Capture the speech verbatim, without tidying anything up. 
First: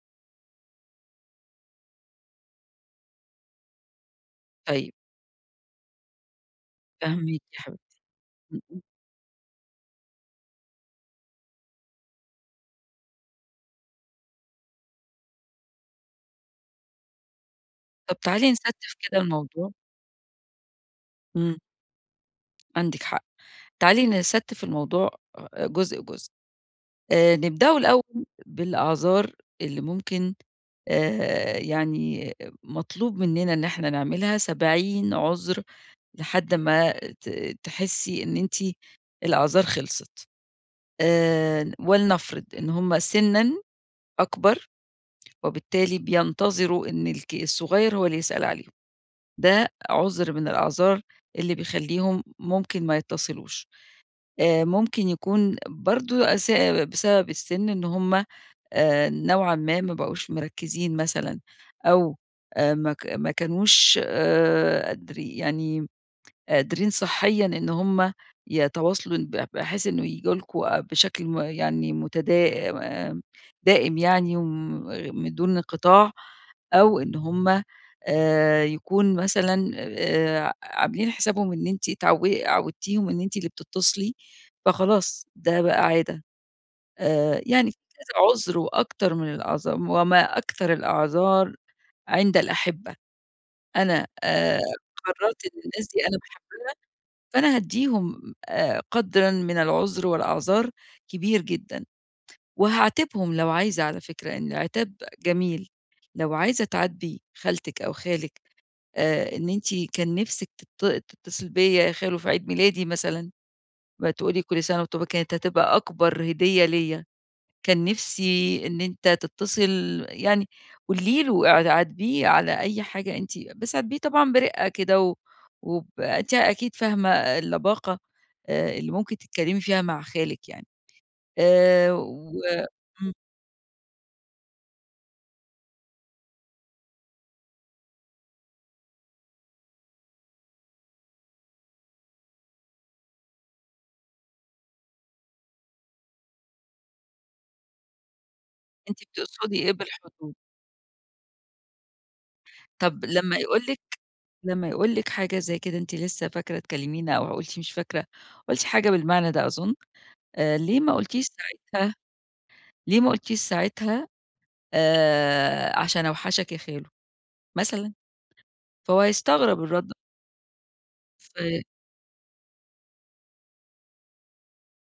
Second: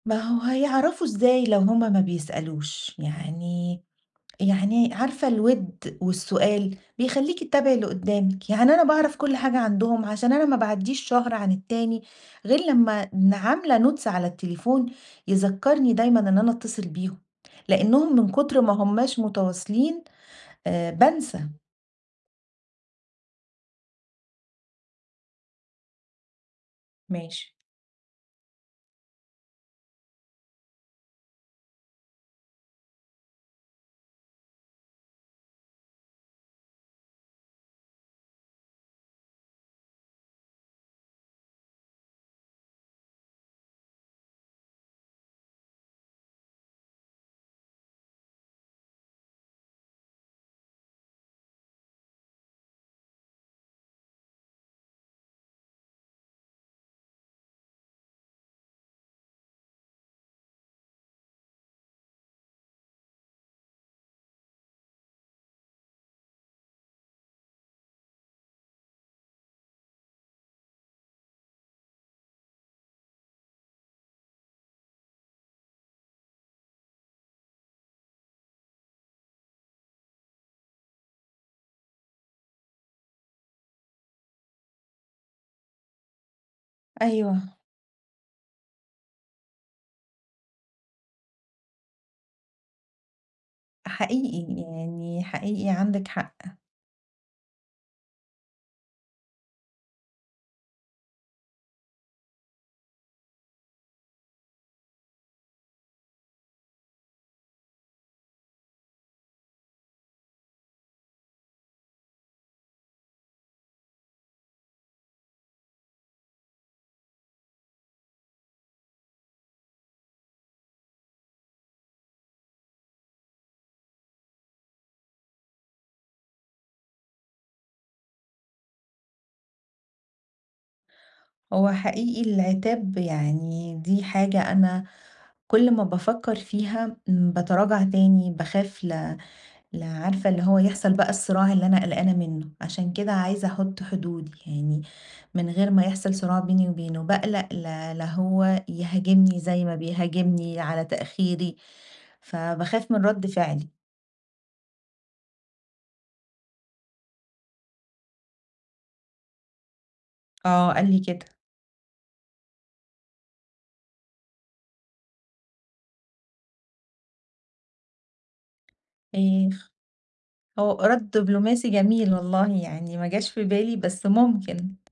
ما هو هيعرفوا إزاي لو هُم ما بيسألوش، يعني طيب. يعني عارفة الوِد والسؤال فاهماكِ بيخليكي يا تتابعي حبيبتي. اللي قدّامك، امم، يعني امم. أنا باعرف كل حاجة عندهم عشان أنا ما باعدِّيش شهر عن التاني غير لما ن عاملة Notes على التليفون يذكَّرني دايمًا إن أنا أتصل بيهم، لأنهم طب من تعالي كتر ما نستِّف كده هماش الموضوع. متواصلين، آآ، بانسى. امم. عندِك حق. تعالي نستِّف الموضوع جزء، جزء. آآ، ماشي. نبدأه الأول بالأعذار اللي ممكن، آآ، يعني مطلوب مننا إن إحنا نعملها سبعين عذر لحد ما ت تحسي إن أنتِ الأعذار خلصت. آآ ولنفرض إن هم سنًا أكبر وبالتالي بينتظروا إن الك الصغير هو اللي يسأل عليهم. ده عذر من الأعذار اللي بيخليهم ممكن ما يتصلوش. آآ ممكن يكون برضه أس بسبب السن إن هم آآ نوعًا ما بقوش مركزين مثلًا، أو ما ك ما كانوش آآ قادري يعني قادرين صحيًا إن هم يتواصلوا ب بحيث إنه ييجوا لكم بشكل م يعني متدا آمم دائم يعني وم من دون انقطاع، أو إن هم آآ يكون مثلًا آآ ع عاملين حسابهم إن أنتِ اتعود عودتيهم إن أنتِ اللي بتتصلي فخلاص ده بقى عادة. آآ أيوه. يعني كذا عذر وأكتر من الأعذار وما أكثر الأعذار عند الأحبة. أنا، حقيقي آآ، يعني، قررت إن حقيقي الناس دي عندك أنا حق. باحبها، فأنا هادِّيهم آآ قدرًا من العذر والأعذار كبير جدًا. وهاعاتبهم لو عايزة على فكرة، لإن العتاب جميل، لو عايزة تعاتبي خالتك أو خالك آآ إن أنتِ كان نفسك تت تتصل بيا يا خالو في عيد ميلادي مثلًا وتقول لي كل سنة وأنتِ طيبة كانت هتبقى أكبر هدية ليّا، كان نفسي إن أنتَ تتصل يعني قولي له اع عاتبيه على أي حاجة أنتِ بس عاتبيه طبعًا برقة كده، وب أنتِ أكيد فاهمة اللباقة، آآ، اللي ممكن تتكلمي فيها مع خالك يعني هو آآ حقيقي و العتاب امم. يعني دي حاجة أنا كل ما بافكر فيها باتراجع تاني، باخاف ل ل عارفة اللي هو يحصل بقى الصِّراع اللي أنا قلقانة منه. عشان كده عايزة أحط حدود يعني، من غير ما يحصل صراع بيني وبينه، باقلق لا لا هو أنتِ يهاجمني بتقصدي زي إيه ما بالحدود؟ بيهاجمني على تأخيري، فباخاف من طب رد لما يقول فعلي. لِك لما يقول لِك حاجة زي كده أنتِ لسه فاكرة تكلمينا أو قُلتِ مش فاكرة، قُلتِ حاجة بالمعنى ده أظن، آآ آه ليه قال ما لي قُلتيش كده. ساعتها ليه ما قلتيش ساعتها، آآ، عشان أوحشك يا خالو. مثلًا؟ فهو هيستغرب [unintelligible] الرد هو رد ف دبلوماسي جميل والله يعني، ما جاش في بالي بس ممكن.